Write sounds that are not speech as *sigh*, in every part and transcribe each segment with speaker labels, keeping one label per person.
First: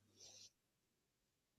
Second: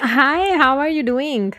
Speaker 1: Hi, how are you doing?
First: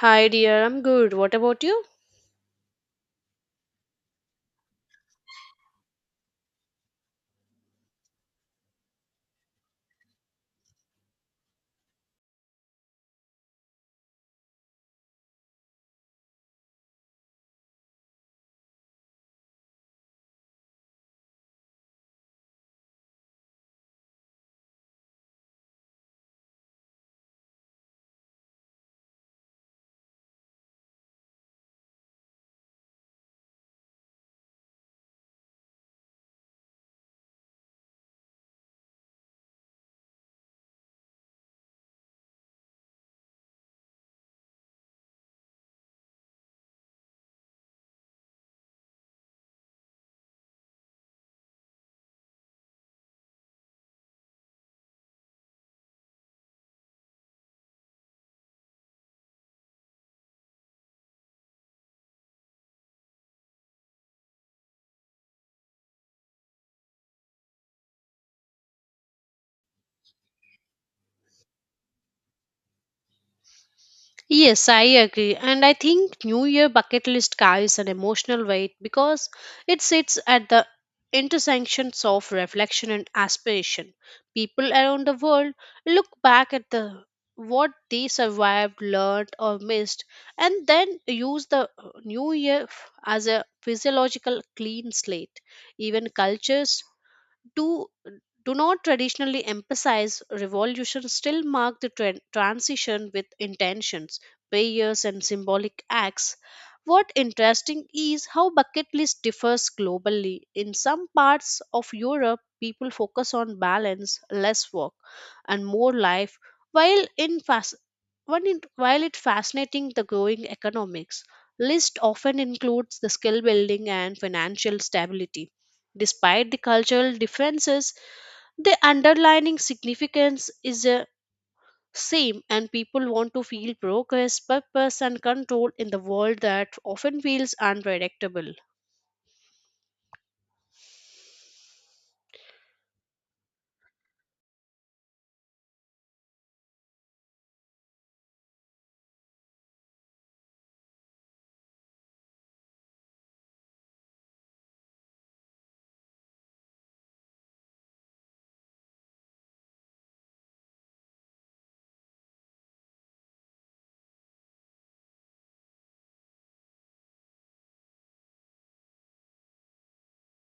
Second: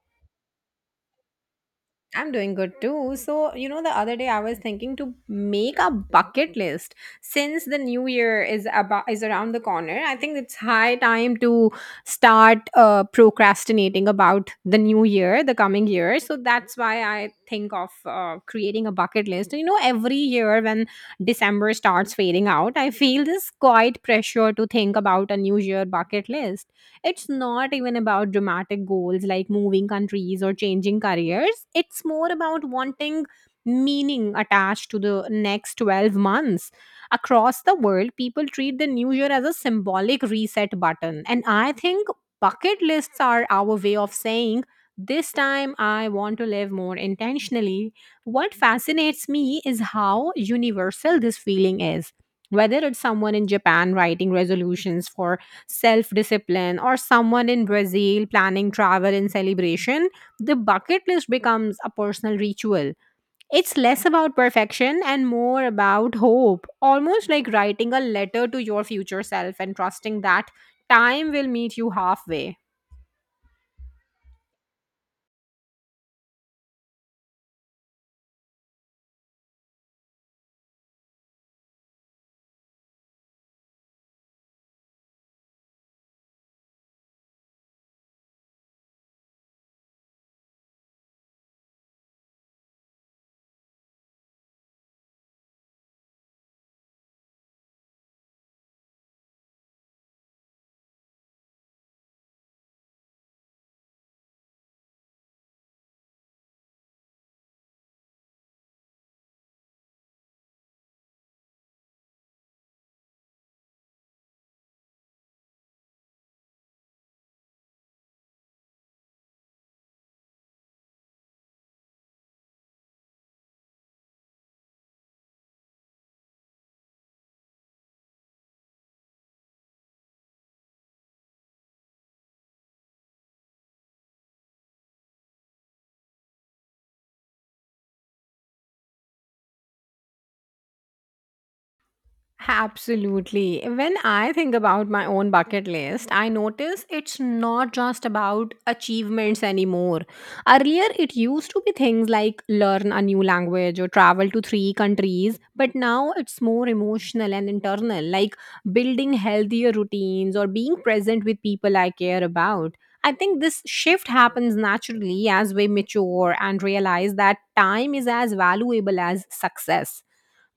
Speaker 2: Hi, dear. I'm good. What about you?
Speaker 1: I'm doing good too. So, you know, the other day I was thinking to make a bucket list since the new year is around the corner. I think it's high time to start procrastinating about the new year, the coming year. So that's why I think of creating a bucket list. You know, every year when December starts fading out, I feel this quite pressure to think about a new year bucket list. It's not even about dramatic goals like moving countries or changing careers. It's more about wanting meaning attached to the next 12 months. Across the world, people treat the new year as a symbolic reset button. And I think bucket lists are our way of saying, this time I want to live more intentionally. What fascinates me is how universal this feeling is, whether it's someone in Japan writing resolutions for self discipline, or someone in Brazil planning travel in celebration, the bucket list becomes a personal ritual. It's less about perfection and more about hope, almost like writing a letter to your future self and trusting that time will meet you halfway.
Speaker 2: Yes, I agree. And I think New Year bucket list carries an emotional weight because it sits at the intersections of reflection and aspiration. People around the world look back at the what they survived, learned, or missed, and then use the new year as a physiological clean slate. Even cultures do do not traditionally emphasize revolution still mark the transition with intentions, prayers and symbolic acts. What interesting is how bucket list differs globally. In some parts of Europe people focus on balance, less work and more life, while in fas- one in, while it fascinating the growing economics list often includes the skill building and financial stability. Despite the cultural differences the underlying significance is the same, and people want to feel progress, purpose and control in the world that often feels unpredictable.
Speaker 1: Absolutely. When I think about my own bucket list, I notice it's not just about achievements anymore. Earlier, it used to be things like learn a new language or travel to three countries, but now it's more emotional and internal, like building healthier routines or being present with people I care about. I think this shift happens naturally as we mature and realize that time is as valuable as success.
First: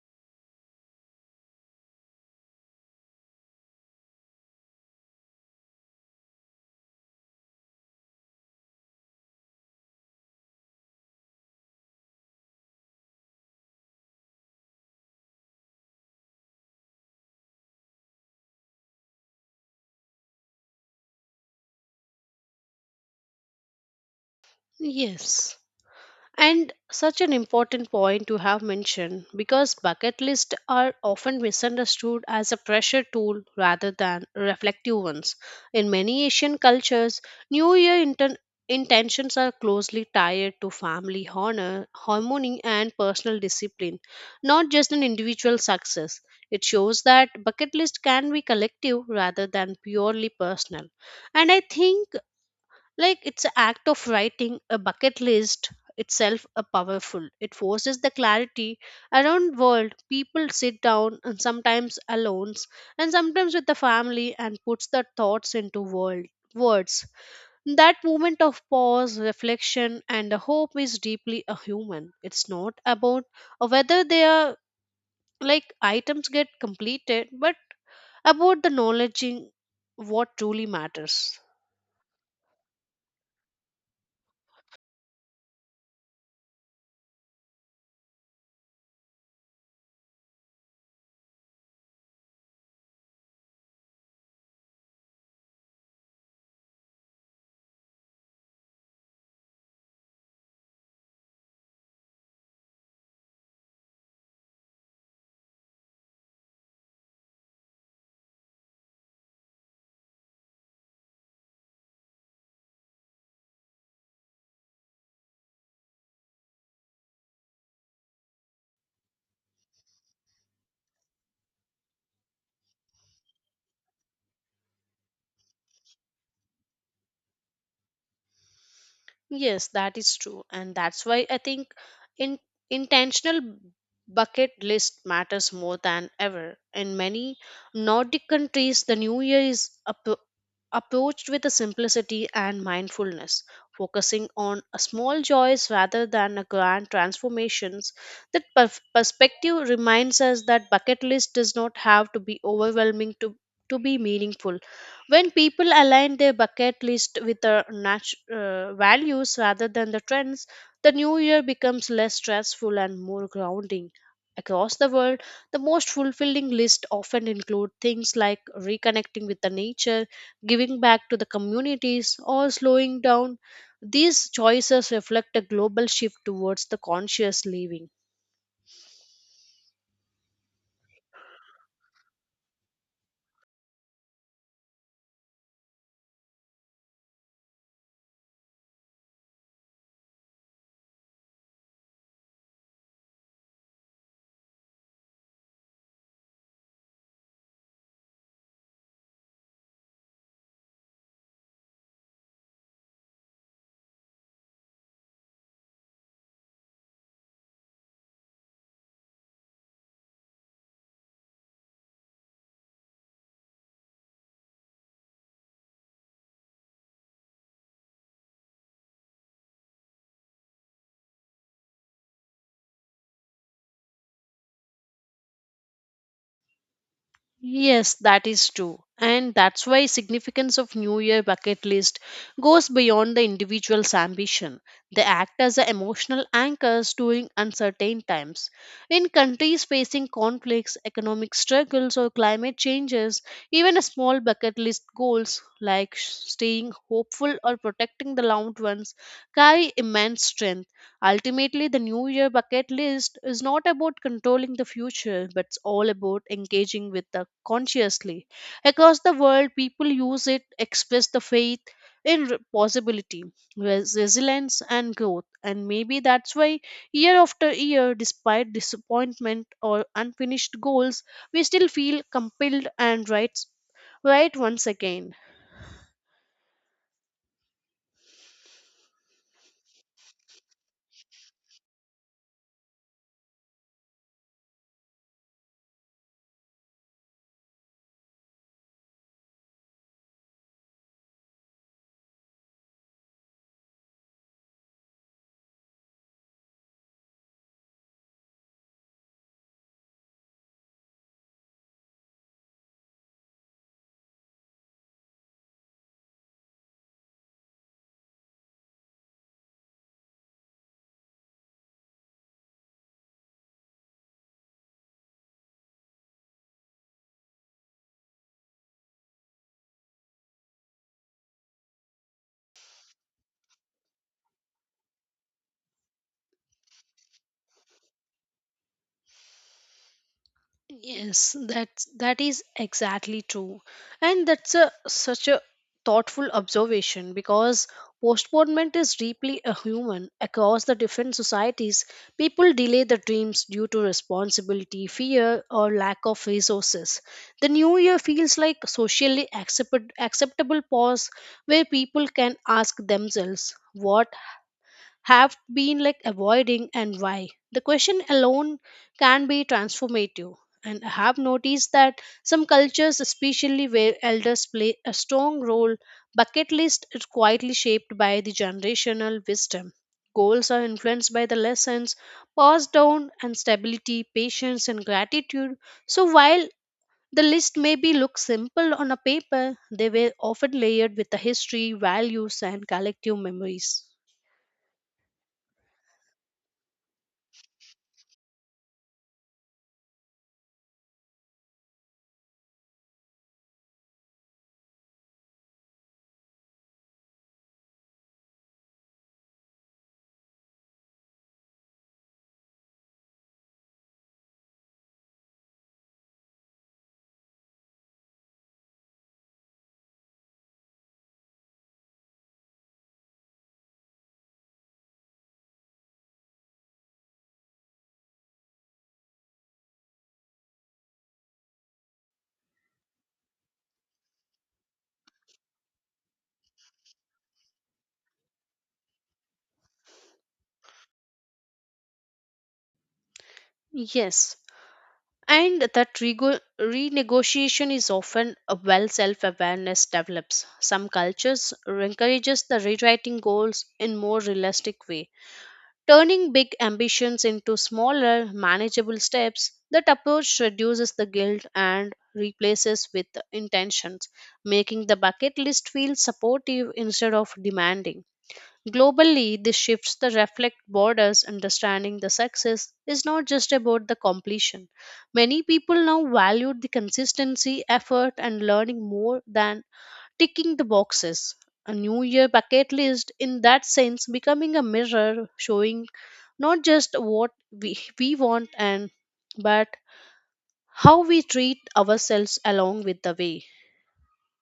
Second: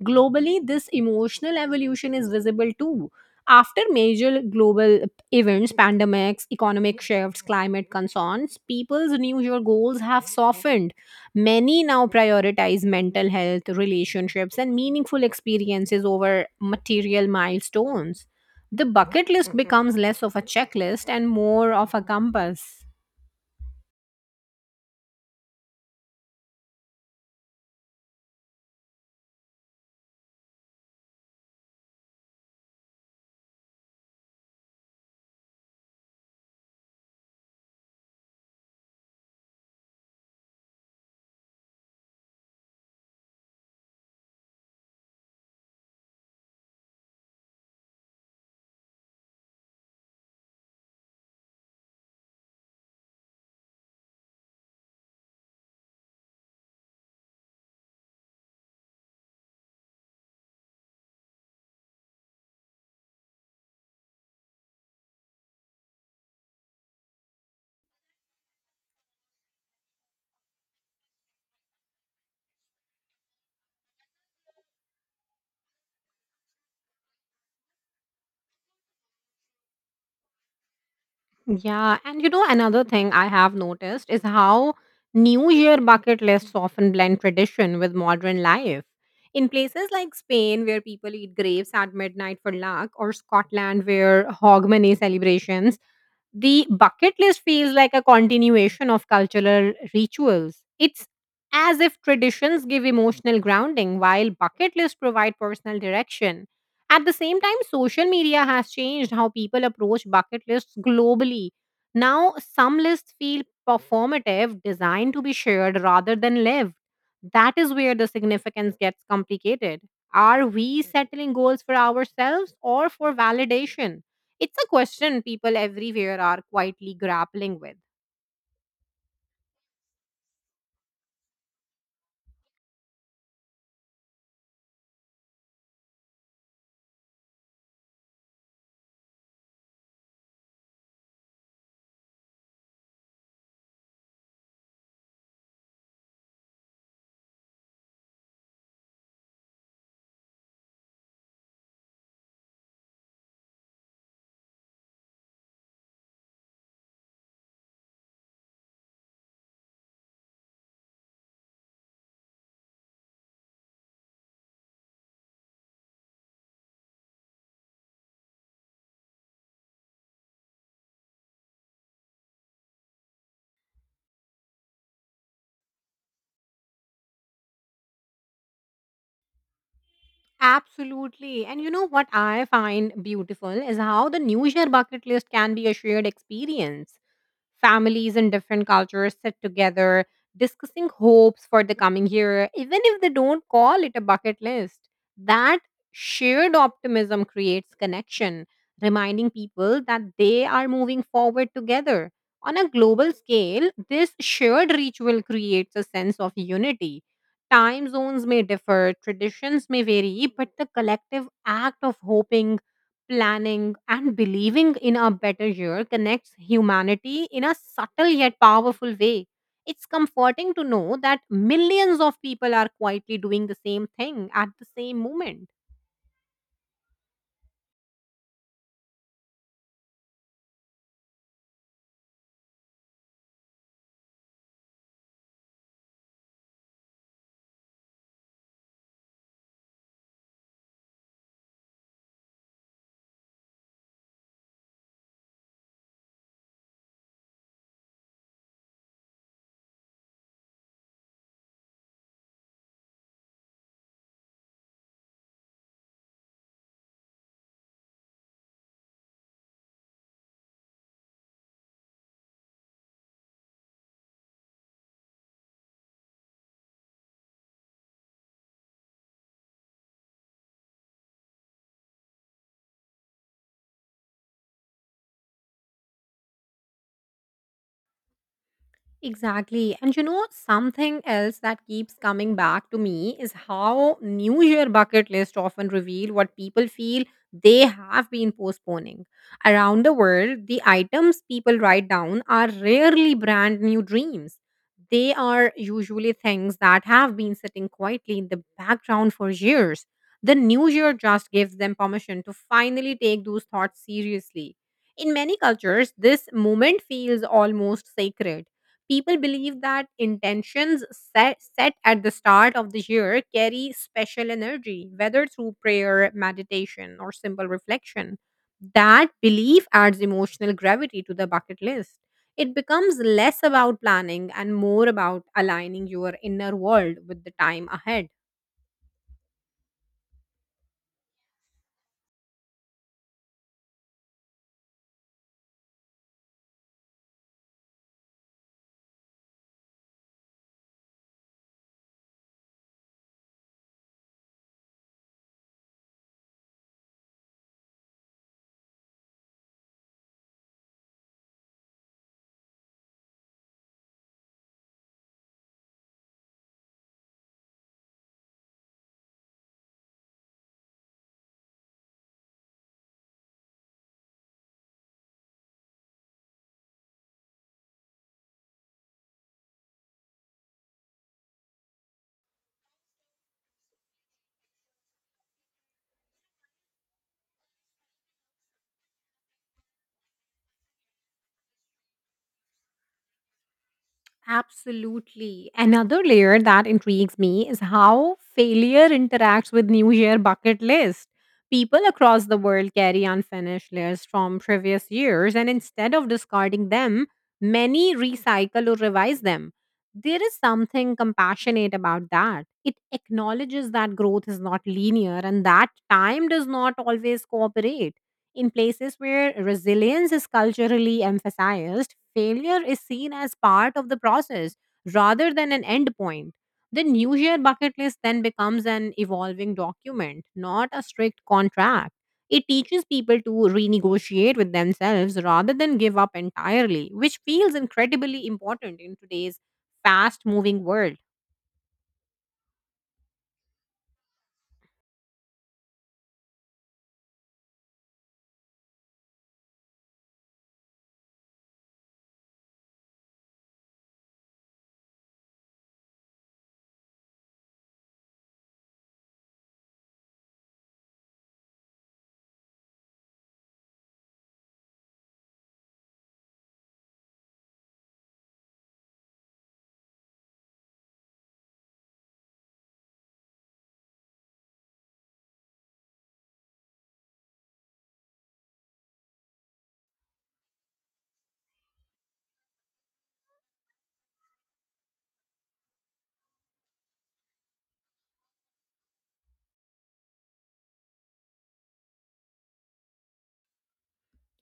Speaker 1: Globally, this emotional evolution is visible too. After major global events, pandemics, economic shifts, climate concerns, people's New Year goals have softened. Many now prioritize mental health, relationships, and meaningful experiences over material milestones. The bucket list becomes less of a checklist and more of a compass.
Speaker 2: Yes. And such an important point to have mentioned because bucket lists are often misunderstood as a pressure tool rather than reflective ones. In many Asian cultures, New Year intentions are closely tied to family honor, harmony, and personal discipline, not just an individual success. It shows that bucket list can be collective rather than purely personal. And I think, like, it's an act of writing a bucket list itself a powerful, it forces the clarity. Around world people sit down, and sometimes alone and sometimes with the family, and puts their thoughts into world, words. That moment of pause, reflection and the hope is deeply a human. It's not about whether they are, like, items get completed but about the knowledging what truly matters.
Speaker 1: Yeah, and you know, another thing I have noticed is how New Year bucket lists often blend tradition with modern life. In places like Spain, where people eat grapes at midnight for luck, or Scotland, where Hogmanay celebrations, the bucket list feels like a continuation of cultural rituals. It's as if traditions give emotional grounding while bucket lists provide personal direction. At the same time, social media has changed how people approach bucket lists globally. Now, some lists feel performative, designed to be shared rather than lived. That is where the significance gets complicated. Are we settling goals for ourselves or for validation? It's a question people everywhere are quietly grappling with.
Speaker 2: Yes, that is true. And that's why I think in, intentional bucket list matters more than ever. In many Nordic countries, the new year is approached with a simplicity and mindfulness, focusing on a small joys rather than a grand transformations. That perspective reminds us that bucket list does not have to be overwhelming to be meaningful. When people align their bucket list with their values rather than the trends, the new year becomes less stressful and more grounding. Across the world, the most fulfilling list often include things like reconnecting with the nature, giving back to the communities, or slowing down. These choices reflect a global shift towards the conscious living.
Speaker 1: Absolutely. And you know what I find beautiful is how the New Year bucket list can be a shared experience. Families in different cultures sit together discussing hopes for the coming year, even if they don't call it a bucket list. That shared optimism creates connection, reminding people that they are moving forward together. On a global scale, this shared ritual creates a sense of unity. Time zones may differ, traditions may vary, but the collective act of hoping, planning, and believing in a better year connects humanity in a subtle yet powerful way. It's comforting to know that millions of people are quietly doing the same thing at the same moment.
Speaker 2: Yes, that is true. And that's why significance of New Year bucket list goes beyond the individual's ambition. They act as the emotional anchors during uncertain times. In countries facing conflicts, economic struggles or climate changes, even a small bucket list goals like staying hopeful or protecting the loved ones carry immense strength. Ultimately, the New Year bucket list is not about controlling the future, but it's all about engaging with the consciously. Across the world, people use it express the faith in possibility, resilience, and growth. And maybe that's why, year after year, despite disappointment or unfinished goals, we still feel compelled and right once again.
Speaker 1: Exactly. And you know, something else that keeps coming back to me is how New Year bucket lists often reveal what people feel they have been postponing. Around the world, the items people write down are rarely brand new dreams. They are usually things that have been sitting quietly in the background for years. The New Year just gives them permission to finally take those thoughts seriously. In many cultures, this moment feels almost sacred. People believe that intentions set at the start of the year carry special energy, whether through prayer, meditation, or simple reflection. That belief adds emotional gravity to the bucket list. It becomes less about planning and more about aligning your inner world with the time ahead.
Speaker 2: Yes, that is exactly true. And that's a such a thoughtful observation because postponement is deeply a human across the different societies. People delay their dreams due to responsibility, fear, or lack of resources. The new year feels like a socially acceptable pause where people can ask themselves what have been like avoiding and why. The question alone can be transformative. And I have noticed that some cultures, especially where elders play a strong role, bucket list is quietly shaped by the generational wisdom. Goals are influenced by the lessons passed down and stability, patience, and gratitude. So while the list maybe look simple on a paper, they were often layered with the history, values, and collective memories.
Speaker 1: Absolutely. Another layer that intrigues me is how failure interacts with New Year bucket list. People across the world carry unfinished lists from previous years, and instead of discarding them, many recycle or revise them. There is something compassionate about that. It acknowledges that growth is not linear and that time does not always cooperate. In places where resilience is culturally emphasized, failure is seen as part of the process rather than an end point. The New Year bucket list then becomes an evolving document, not a strict contract. It teaches people to renegotiate with themselves rather than give up entirely, which feels incredibly important in today's fast moving world.
Speaker 2: Yes, and that renegotiation is often a well self-awareness develops. Some cultures encourages the rewriting goals in more realistic way, turning big ambitions into smaller manageable steps. That approach reduces the guilt and replaces with intentions, making the bucket list feel supportive instead of demanding. Globally, this shifts the reflect borders understanding the success is not just about the completion. Many people now value the consistency, effort, and learning more than ticking the boxes. A New Year bucket list, in that sense, becoming a mirror showing not just what we want and but how we treat ourselves along with the way.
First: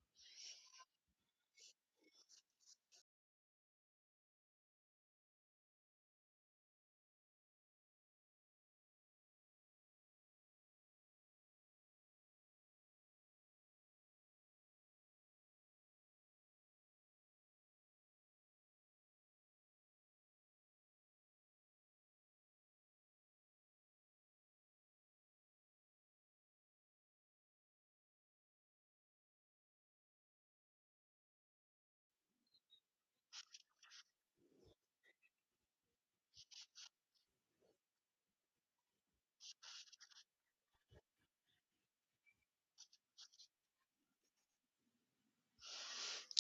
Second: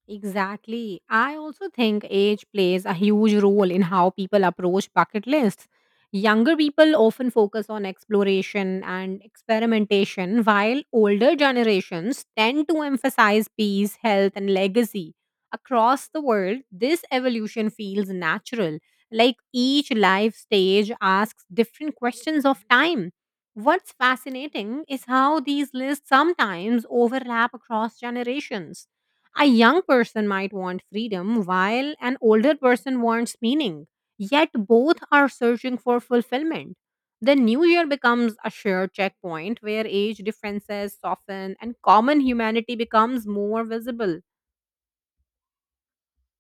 Speaker 1: Exactly. I also think age plays a huge role in how people approach bucket lists. Younger people often focus on exploration and experimentation, while older generations tend to emphasize peace, health, and legacy. Across the world, this evolution feels natural. Like each life stage asks different questions of time. What's fascinating is how these lists sometimes overlap across generations. A young person might want freedom while an older person wants meaning, yet both are searching for fulfillment. The new year becomes a shared checkpoint where age differences soften and common humanity becomes more visible.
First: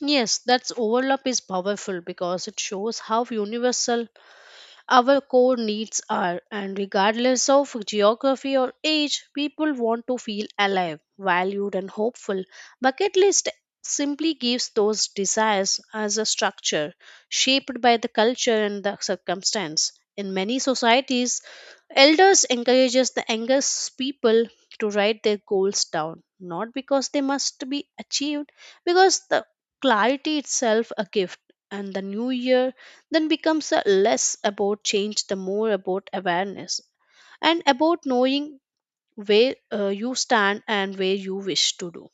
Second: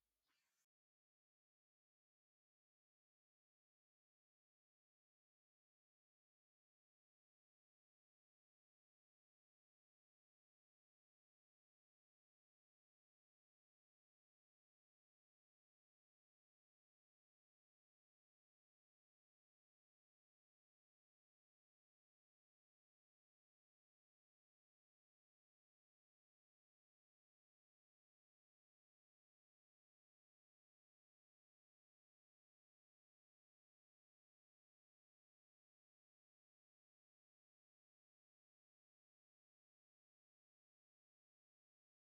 Speaker 2: Yes, that's overlap is powerful because it shows how universal our core needs are, and regardless of geography or age, people want to feel alive, valued, and hopeful. Bucket list simply gives those desires as a structure shaped by the culture and the circumstance. In many societies, elders encourages the youngest people to write their goals down, not because they must be achieved, because the clarity itself a gift. And the new year then becomes a less about change, the more about awareness and about knowing where you stand and where you wish to do.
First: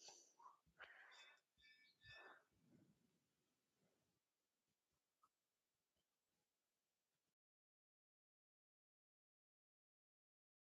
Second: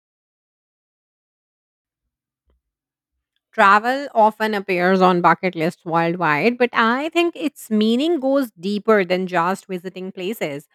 Speaker 1: Travel often appears on bucket lists worldwide, but I think its meaning goes deeper than just visiting places.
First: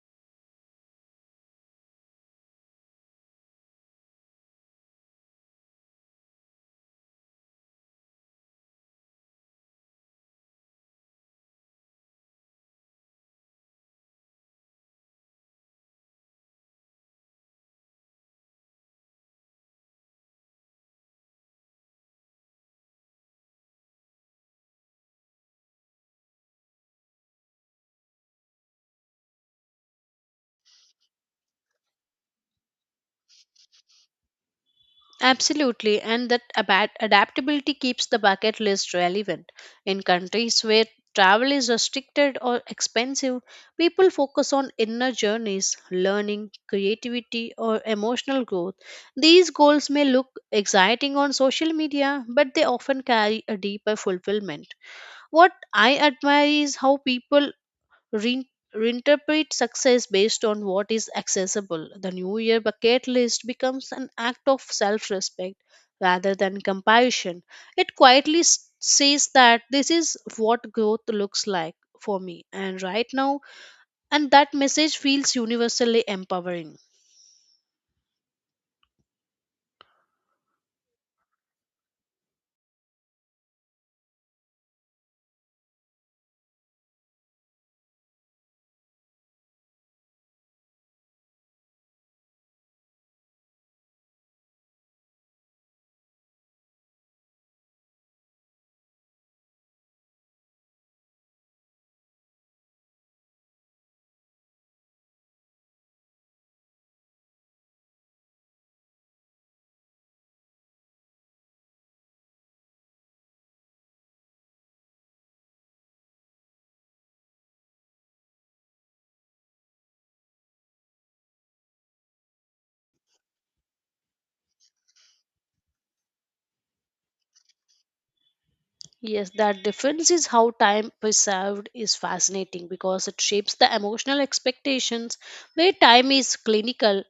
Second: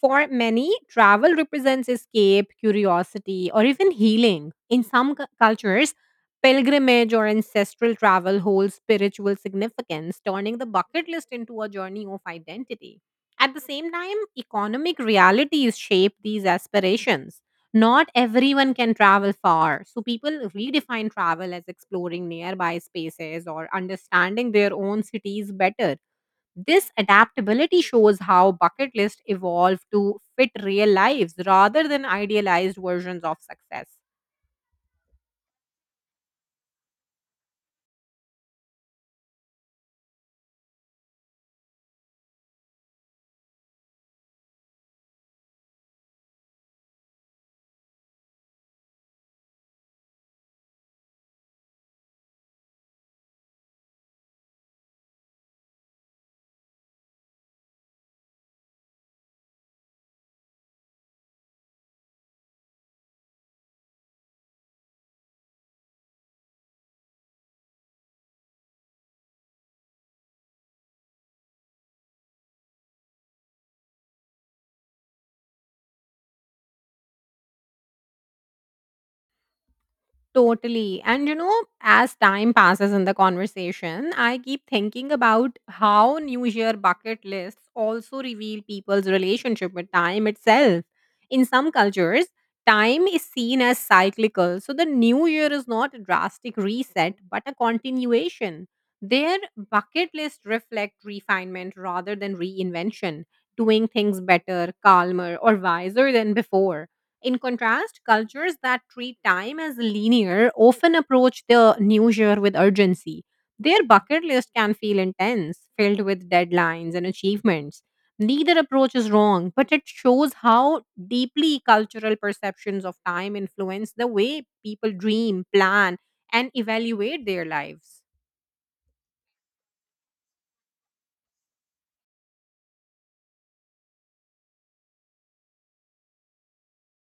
Speaker 1: For many, travel represents escape, curiosity, or even healing. In some cultures, pilgrimage or ancestral travel holds spiritual significance, turning the bucket list into a journey of identity. At the same time, economic realities shape these aspirations. Not everyone can travel far, so people redefine travel as exploring nearby spaces or understanding their own cities better. This adaptability shows how bucket lists evolve to fit real lives rather than idealized versions of success.
Speaker 2: Absolutely, and that adaptability keeps the bucket list relevant. In countries where travel is restricted or expensive, people focus on inner journeys, learning, creativity, or emotional growth. These goals may look exciting on social media, but they often carry a deeper fulfillment. What I admire is how people Rein reinterpret success based on what is accessible. The New Year bucket list becomes an act of self respect rather than compassion. It quietly says that this is what growth looks like for me and right now, and that message feels universally empowering.
Speaker 1: Totally. And you know, as time passes in the conversation, I keep thinking about how New Year bucket lists also reveal people's relationship with time itself. In some cultures, time is seen as cyclical. So the New Year is not a drastic reset, but a continuation. Their bucket list reflect refinement rather than reinvention, doing things better, calmer, or wiser than before. In contrast, cultures that treat time as linear often approach the new year with urgency. Their bucket list can feel intense, filled with deadlines and achievements. Neither approach is wrong, but it shows how deeply cultural perceptions of time influence the way people dream, plan, and evaluate their lives.
Speaker 2: Yes, that difference is how time preserved is fascinating because it shapes the emotional expectations where time is clinical.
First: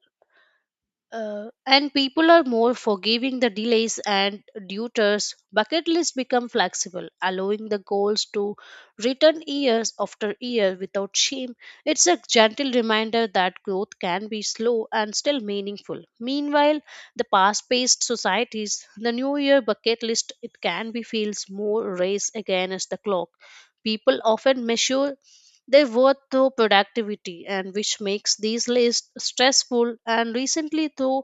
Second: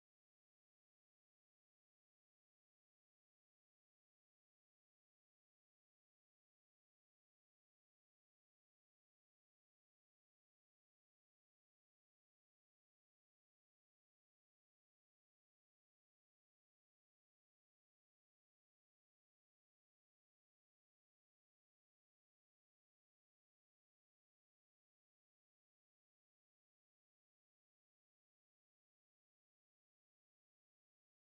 Speaker 2: And people are more forgiving the delays, and debtors bucket lists become flexible, allowing the goals to return years after year without shame. It's a gentle reminder that growth can be slow and still meaningful. Meanwhile, the past paced societies, the new year bucket list, it can be feels more race against the clock. People often measure their worth through productivity, and which makes these lists stressful. And recently, through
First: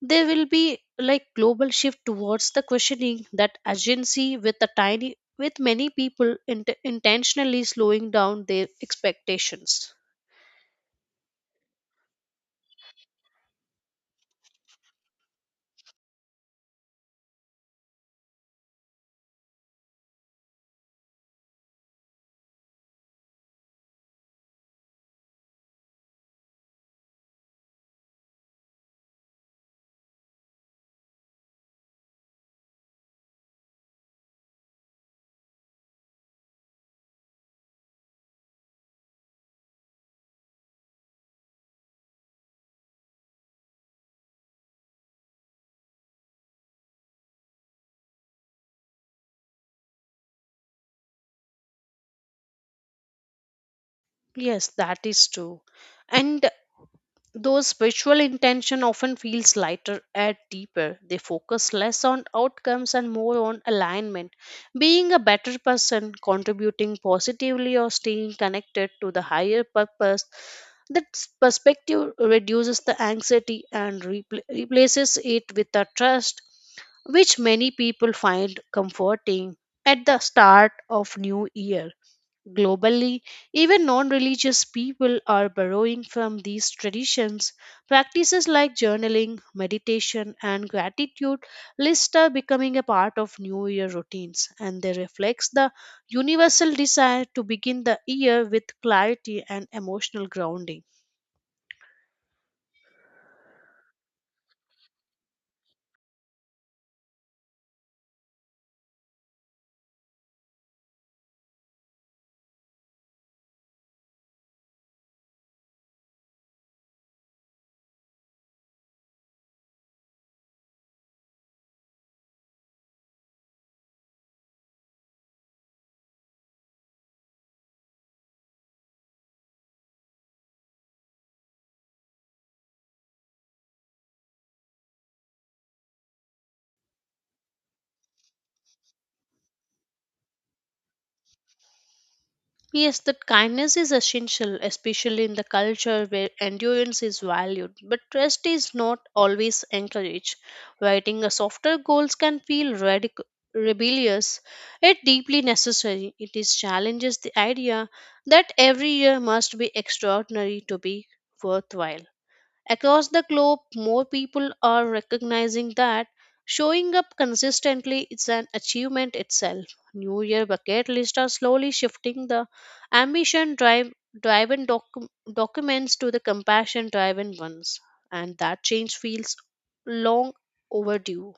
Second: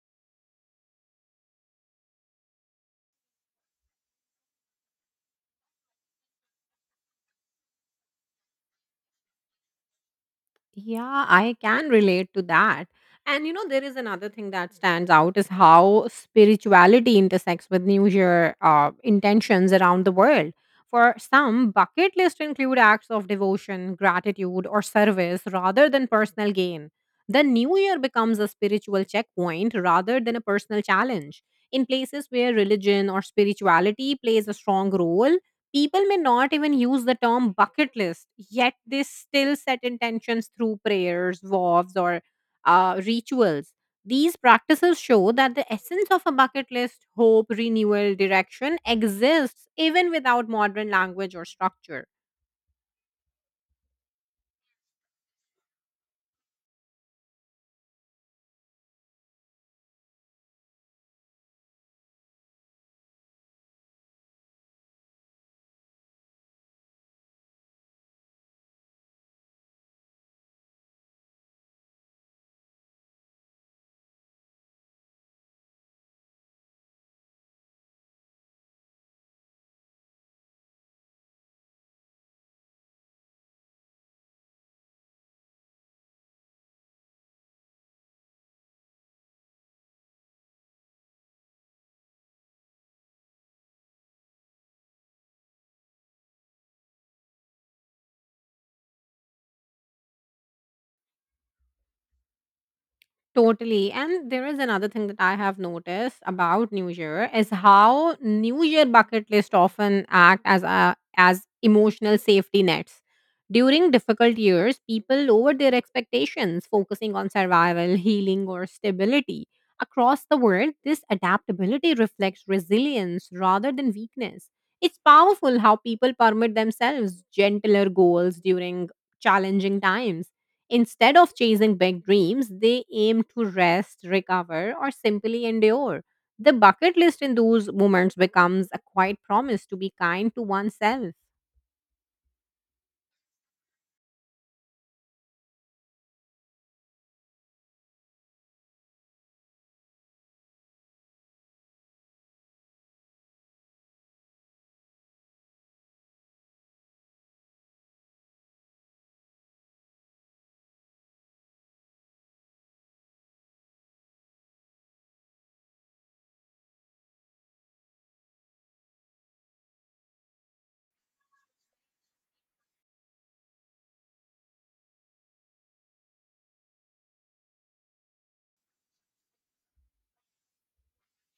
Speaker 2: there will be like global shift towards the questioning that agency with a tiny, with many people intentionally slowing down their expectations.
Speaker 1: Yeah, I can relate to that. And you know, there is another thing that stands out is how spirituality intersects with New Year intentions around the world. For some, bucket lists include acts of devotion, gratitude, or service rather than personal gain. The New Year becomes a spiritual checkpoint rather than a personal challenge. In places where religion or spirituality plays a strong role, people may not even use the term bucket list, yet they still set intentions through prayers, vows, or rituals. These practices show that the essence of a bucket list, hope, renewal, direction exists even without modern language or structure.
Speaker 2: Yes, that is true. And those spiritual intention often feels lighter and deeper. They focus less on outcomes and more on alignment, being a better person, contributing positively, or staying connected to the higher purpose. That perspective reduces the anxiety and replaces it with a trust, which many people find comforting at the start of new year. Globally, even non religious people are borrowing from these traditions. Practices like journaling, meditation, and gratitude lists are becoming a part of New Year routines, and they reflect the universal desire to begin the year with clarity and emotional grounding.
Speaker 1: Totally. And there is another thing that I have noticed about New Year is how New Year bucket list often act as a as emotional safety nets. During difficult years, people lower their expectations, focusing on survival, healing, or stability. Across the world, this adaptability reflects resilience rather than weakness. It's powerful how people permit themselves gentler goals during challenging times. Instead of chasing big dreams, they aim to rest, recover, or simply endure. The bucket list in those moments becomes a quiet promise to be kind to oneself.
Speaker 2: Yes, that kindness is essential, especially in the culture where endurance is valued, but trust is not always encouraged. Writing a softer goals can feel radical. Rebellious, yet deeply necessary, it is challenges the idea that every year must be extraordinary to be worthwhile. Across the globe, more people are recognizing that showing up consistently is an achievement itself. New Year bucket lists are slowly shifting the ambition drive driven documents to the compassion driven ones, and that change feels long overdue.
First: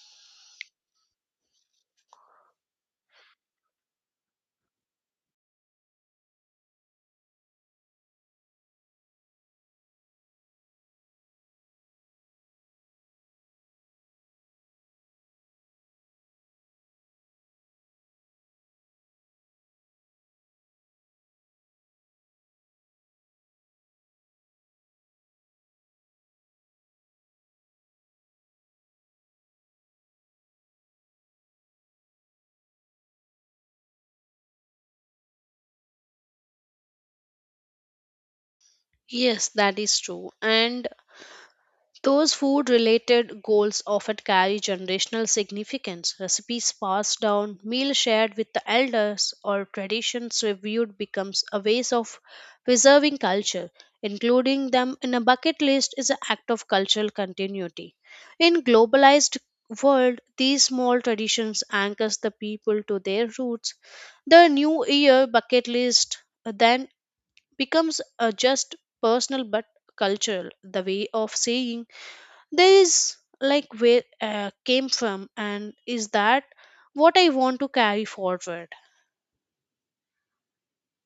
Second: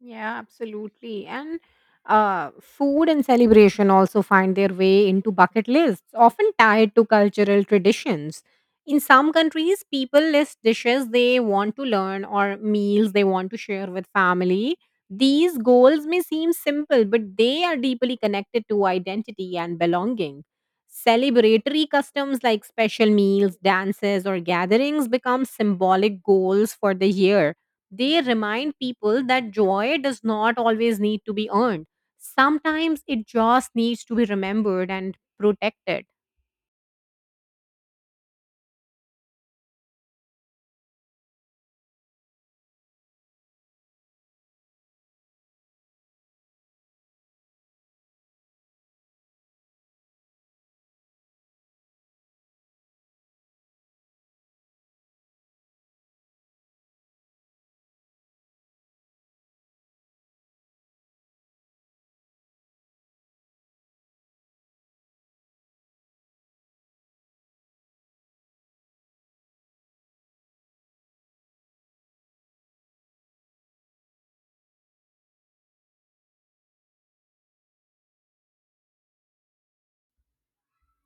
Speaker 1: Yeah, absolutely. And food and celebration also find their way into bucket lists, often tied to cultural traditions. In some countries, people list dishes they want to learn or meals they want to share with family. These goals may seem simple, but they are deeply connected to identity and belonging. Celebratory customs like special meals, dances, or gatherings become symbolic goals for the year. They remind people that joy does not always need to be earned. Sometimes it just needs to be remembered and protected.
Speaker 2: Yes, that is true. And those food related goals often carry generational significance. Recipes passed down, meals shared with the elders, or traditions reviewed becomes a ways of preserving culture. Including them in a bucket list is an act of cultural continuity. In globalized world, these small traditions anchors the people to their roots. The new year bucket list then becomes a just personal but cultural, the way of saying there is like where came from and is that what I want to carry forward.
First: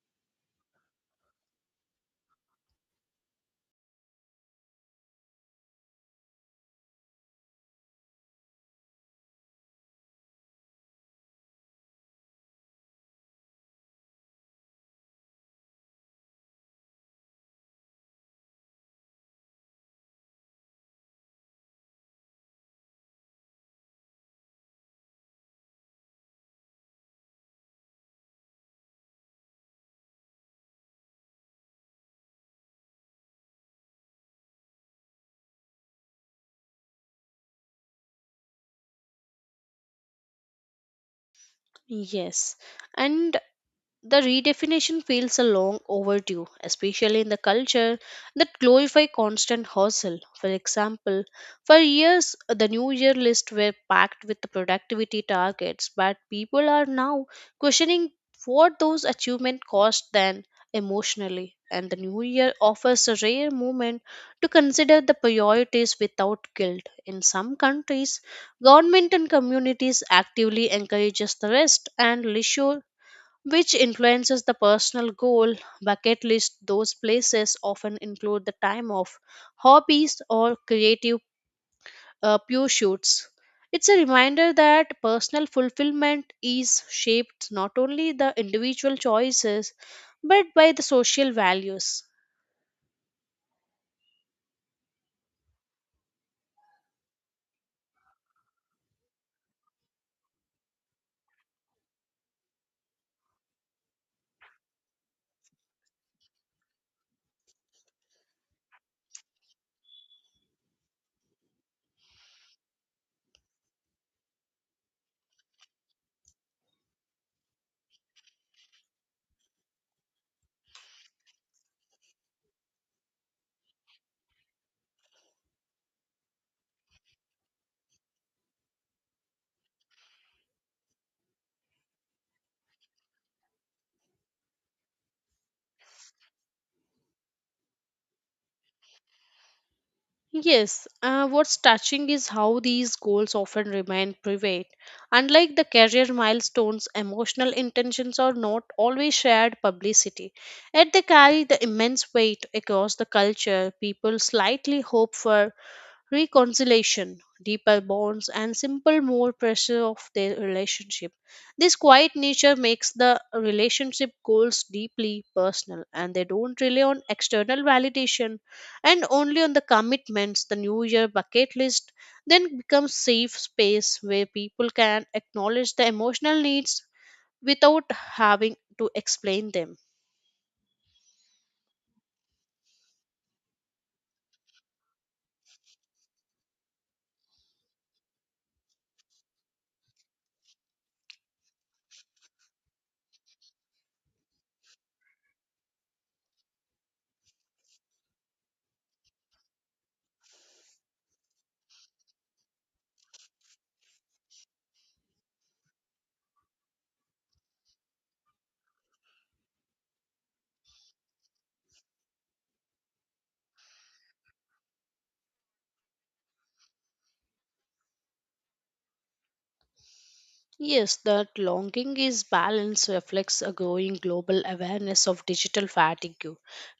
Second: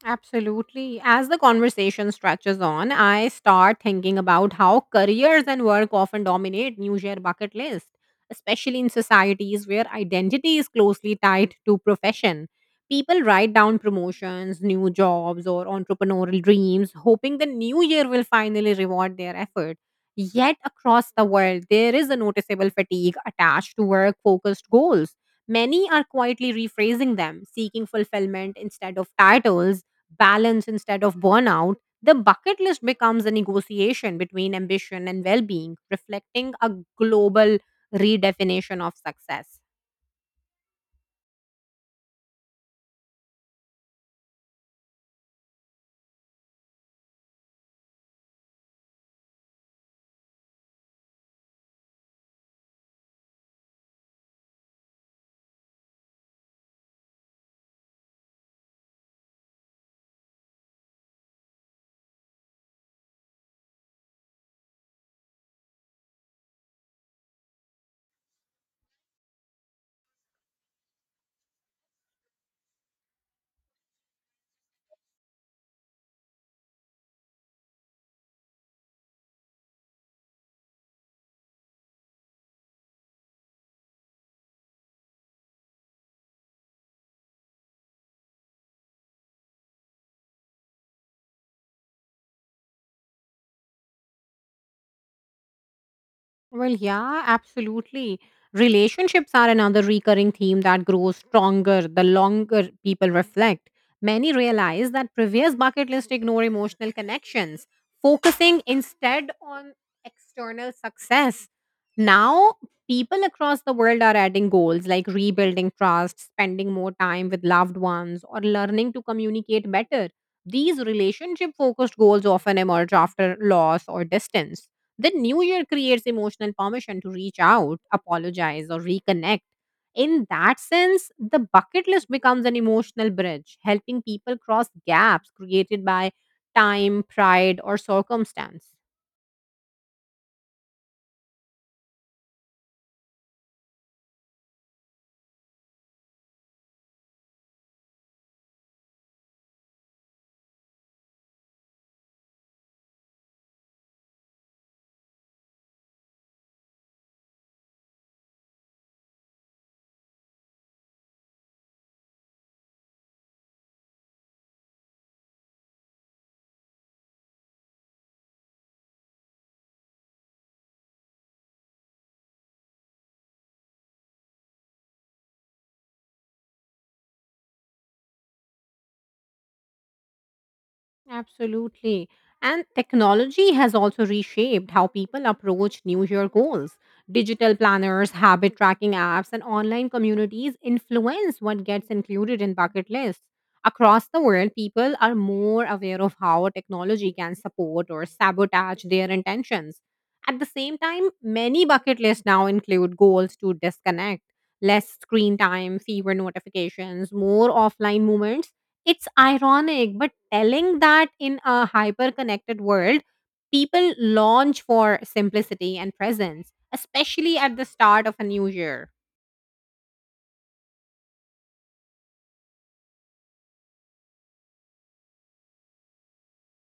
Speaker 1: Absolutely. As the conversation stretches on, I start thinking about how careers and work often dominate New Year bucket list, especially in societies where identity is closely tied to profession. People write down promotions, new jobs, or entrepreneurial dreams, hoping the new year will finally reward their effort. Yet, across the world, there is a noticeable fatigue attached to work focused goals. Many are quietly rephrasing them, seeking fulfillment instead of titles, balance instead of burnout, the bucket list becomes a negotiation between ambition and well being, reflecting a global redefinition of success.
Speaker 2: Yes. And the redefinition feels a long overdue, especially in the culture that glorify constant hustle. For example, for years the New Year list were packed with the productivity targets, but people are now questioning what those achievements cost then emotionally. And the New Year offers a rare moment to consider the priorities without guilt. In some countries, government and communities actively encourages the rest and leisure, which influences the personal goal bucket list. Those places often include the time off, hobbies or creative pursuits. It's a reminder that personal fulfillment is shaped not only the individual choices but by the social values.
Speaker 1: Well, yeah, absolutely. Relationships are another recurring theme that grows stronger the longer people reflect. Many realize that previous bucket lists ignore emotional connections, focusing instead on external success. Now, people across the world are adding goals like rebuilding trust, spending more time with loved ones, or learning to communicate better. These relationship focused goals often emerge after loss or distance. The new year creates emotional permission to reach out, apologize, or reconnect. In that sense, the bucket list becomes an emotional bridge, helping people cross gaps created by time, pride, or circumstance.
Speaker 2: Yes, what's touching is how these goals often remain private. Unlike the career milestones, emotional intentions are not always shared publicity. Yet they carry the immense weight across the culture. People slightly hope for reconciliation, deeper bonds, and simple, more pressure of their relationship. This quiet nature makes the relationship goals deeply personal and they don't rely on external validation and only on the commitments. The New Year bucket list then becomes safe space where people can acknowledge the emotional needs without having to explain them.
Speaker 1: Absolutely. And technology has also reshaped how people approach New Year goals. Digital planners, habit tracking apps, and online communities influence what gets included in bucket lists. Across the world, people are more aware of how technology can support or sabotage their intentions. At the same time, many bucket lists now include goals to disconnect, less screen time, fewer notifications, more offline moments. It's ironic, but telling that in a hyper connected world, people launch for simplicity and presence, especially at the start of a new year.
Speaker 2: Yes, that longing is balance reflects a growing global awareness of digital fatigue.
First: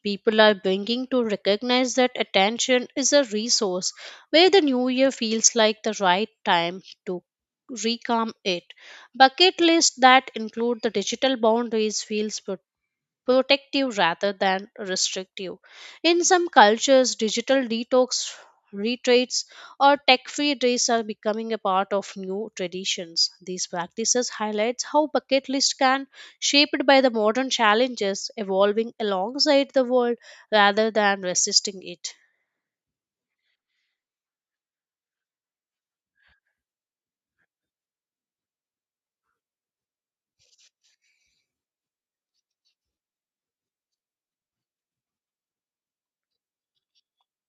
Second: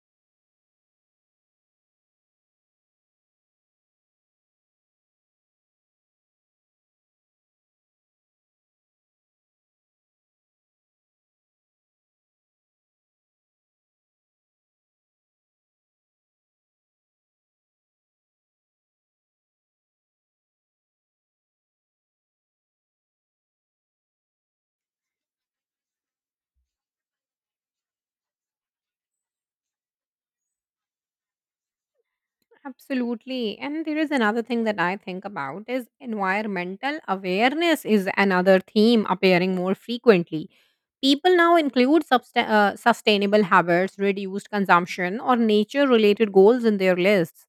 Speaker 2: People are beginning to recognize that attention is a resource where the new year feels like the right time to reclaim it. Bucket lists that include the digital boundaries feels protective rather than restrictive. In some cultures, digital detox retreats or tech-free days are becoming a part of new traditions. These practices highlights how bucket list can shaped by the modern challenges evolving alongside the world rather than resisting it.
Speaker 1: Absolutely. And there is another thing that I think about is environmental awareness is another theme appearing more frequently. People now include sustainable habits, reduced consumption, or nature related goals in their lists.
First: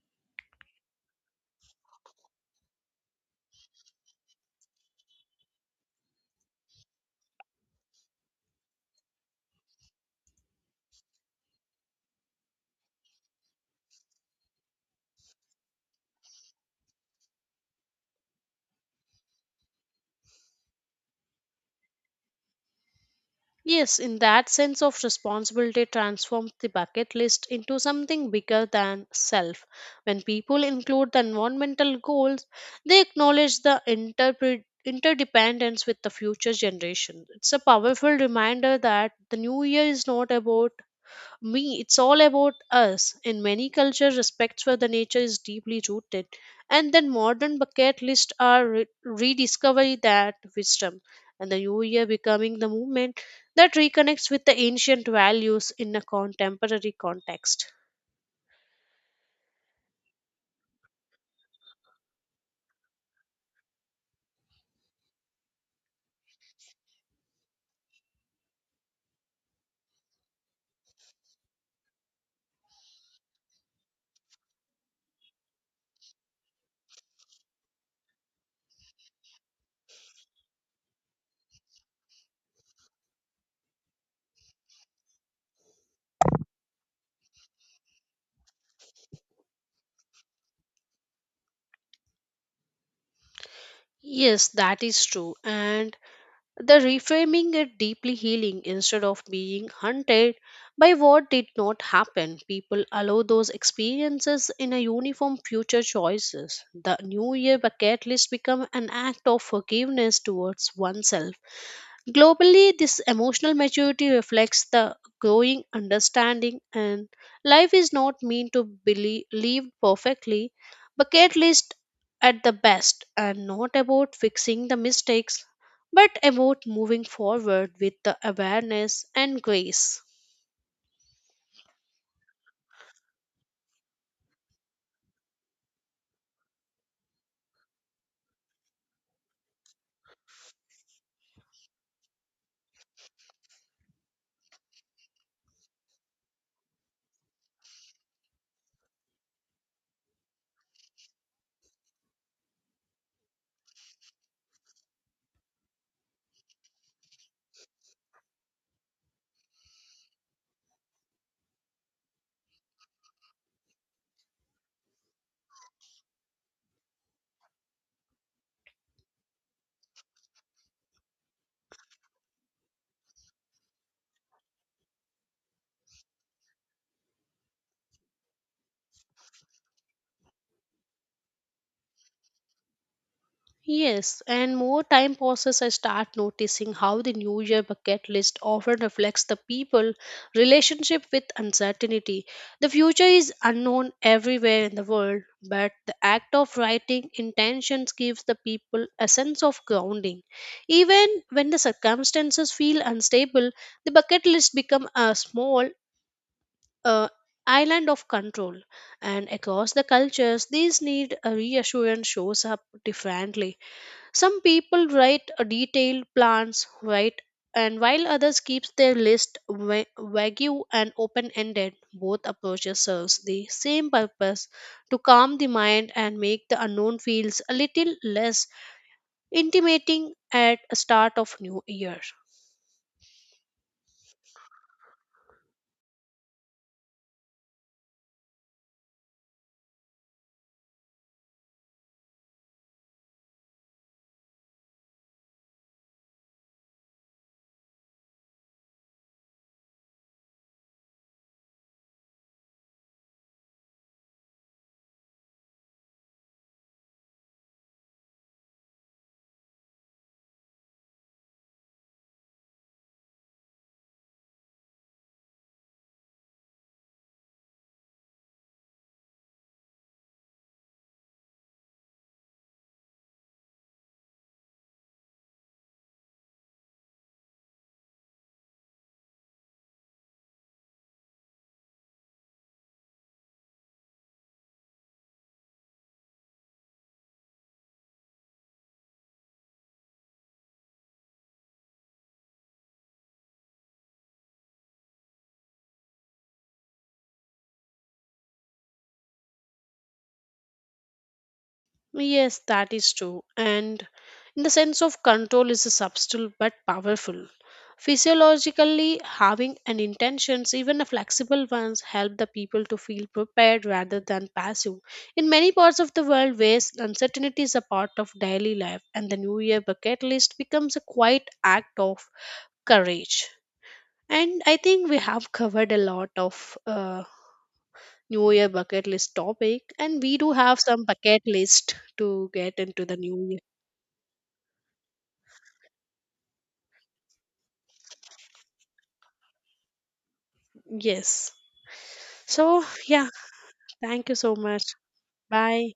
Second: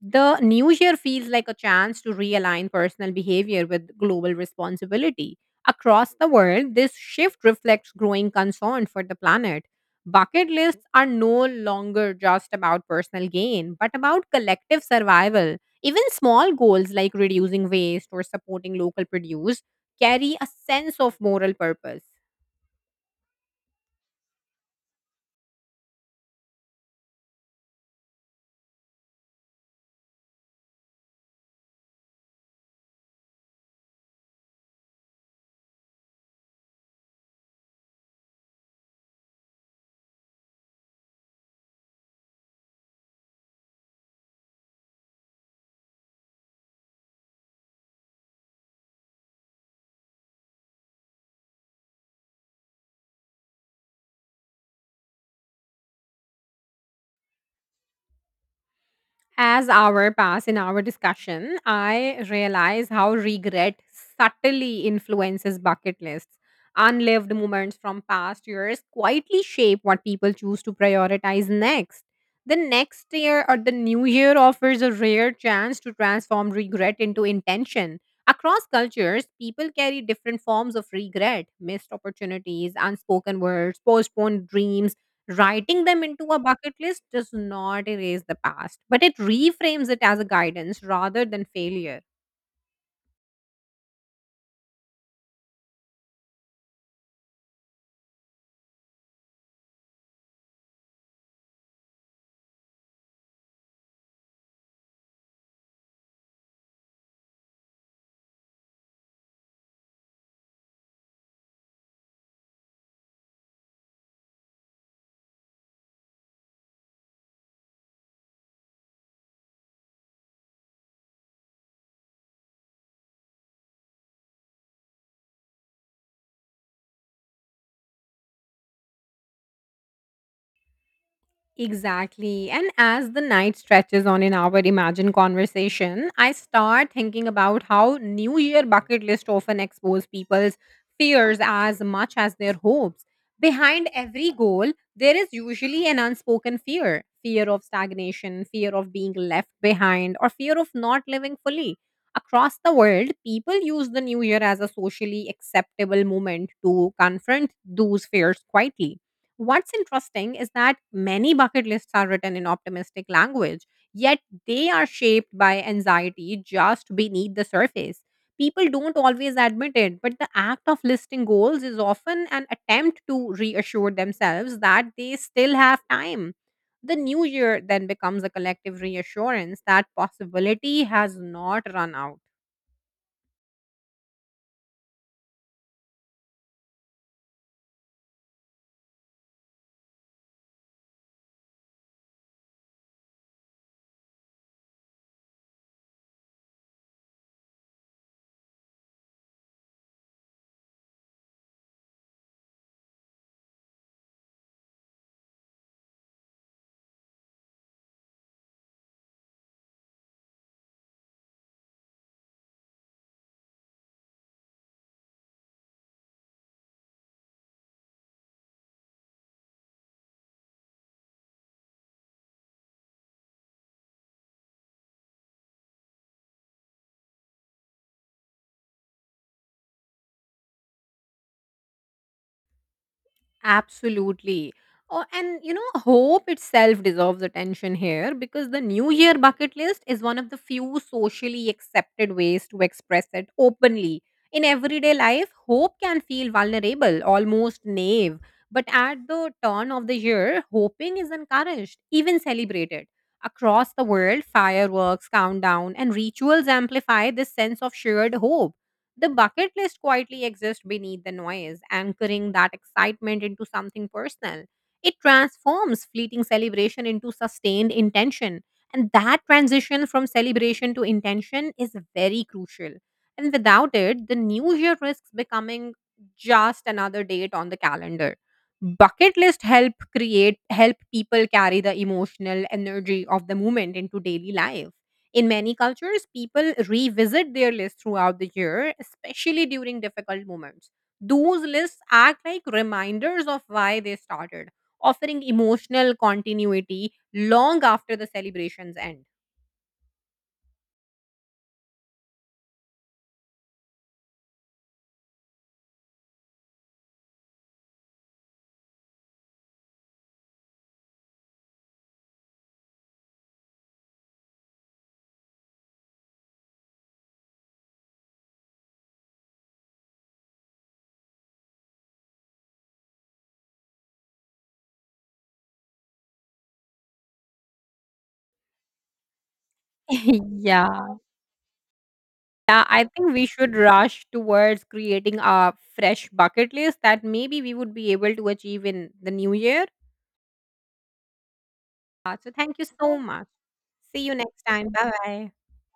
Speaker 1: The new year feels like a chance to realign personal behavior with global responsibility. Across the world, this shift reflects growing concern for the planet. Bucket lists are no longer just about personal gain, but about collective survival. Even small goals like reducing waste or supporting local produce carry a sense of moral purpose.
Speaker 2: Yes, in that sense of responsibility transforms the bucket list into something bigger than self. When people include the environmental goals, they acknowledge the interdependence with the future generation. It's a powerful reminder that the new year is not about me, it's all about us. In many cultures respect for the nature is deeply rooted, and then modern bucket lists are rediscovery that wisdom, and the new year becoming the movement that reconnects with the ancient values in a contemporary context.
Speaker 1: As hour pass in our discussion, I realize how regret subtly influences bucket lists. Unlived moments from past years quietly shape what people choose to prioritize next. The next year or the new year offers a rare chance to transform regret into intention. Across cultures, people carry different forms of regret: missed opportunities, unspoken words, postponed dreams. Writing them into a bucket list does not erase the past, but it reframes it as a guidance rather than failure.
Speaker 2: Yes, that is true. And the reframing it deeply healing. Instead of being hunted by what did not happen, people allow those experiences in a uniform future choices. The new year bucket list become an act of forgiveness towards oneself. Globally, this emotional maturity reflects the growing understanding and life is not meant to be lived perfectly, but at least at the best, and not about fixing the mistakes, but about moving forward with the awareness and grace.
Speaker 1: Exactly. And as the night stretches on in our imagined conversation, I start thinking about how New Year bucket list often expose people's fears as much as their hopes. Behind every goal, there is usually an unspoken fear: fear of stagnation, fear of being left behind, or fear of not living fully. Across the world, people use the New Year as a socially acceptable moment to confront those fears quietly. What's interesting is that many bucket lists are written in optimistic language, yet they are shaped by anxiety just beneath the surface. People don't always admit it, but the act of listing goals is often an attempt to reassure themselves that they still have time. The new year then becomes a collective reassurance that possibility has not run out.
Speaker 2: Yes, and more time passes, I start noticing how the New Year bucket list often reflects the people' relationship with uncertainty. The future is unknown everywhere in the world, but the act of writing intentions gives the people a sense of grounding. Even when the circumstances feel unstable, the bucket list becomes a small uh, island of control. And across the cultures, this need a reassurance shows up differently. Some people write a detailed plans, right? And while others keeps their list vague and open-ended, both approaches serves the same purpose to calm the mind and make the unknown feels a little less intimidating at the start of new year.
Speaker 1: Absolutely. Oh, and you know, hope itself deserves attention here because the New Year bucket list is one of the few socially accepted ways to express it openly. In everyday life, hope can feel vulnerable, almost naive. But at the turn of the year, hoping is encouraged, even celebrated. Across the world, fireworks, countdown, and rituals amplify this sense of shared hope. The bucket list quietly exists beneath the noise, anchoring that excitement into something personal. It transforms fleeting celebration into sustained intention. And that transition from celebration to intention is very crucial. And without it, the new year risks becoming just another date on the calendar. Bucket list help create help people carry the emotional energy of the moment into daily life. In many cultures, people revisit their lists throughout the year, especially during difficult moments. Those lists act like reminders of why they started, offering emotional continuity long after the celebrations end.
Speaker 2: Yes, that is true. And in the sense of control is a subtle but powerful. Physiologically, having an intentions, even a flexible ones, help the people to feel prepared rather than passive. In many parts of the world, where uncertainty is a part of daily life, and the New Year bucket list becomes a quiet act of courage. And I think we have covered a lot of New Year bucket list topic, and we do
Speaker 1: *laughs*
Speaker 2: have some
Speaker 1: Yeah.
Speaker 2: bucket list to get
Speaker 1: Yeah, I
Speaker 2: into the
Speaker 1: think we
Speaker 2: New Year.
Speaker 1: should rush towards creating a fresh bucket list that maybe we would be able to achieve in the new year.
Speaker 2: Yes.
Speaker 1: So thank you
Speaker 2: So,
Speaker 1: so
Speaker 2: yeah,
Speaker 1: much. See
Speaker 2: thank
Speaker 1: you
Speaker 2: you so
Speaker 1: next
Speaker 2: much.
Speaker 1: time. Bye bye.
Speaker 2: Bye.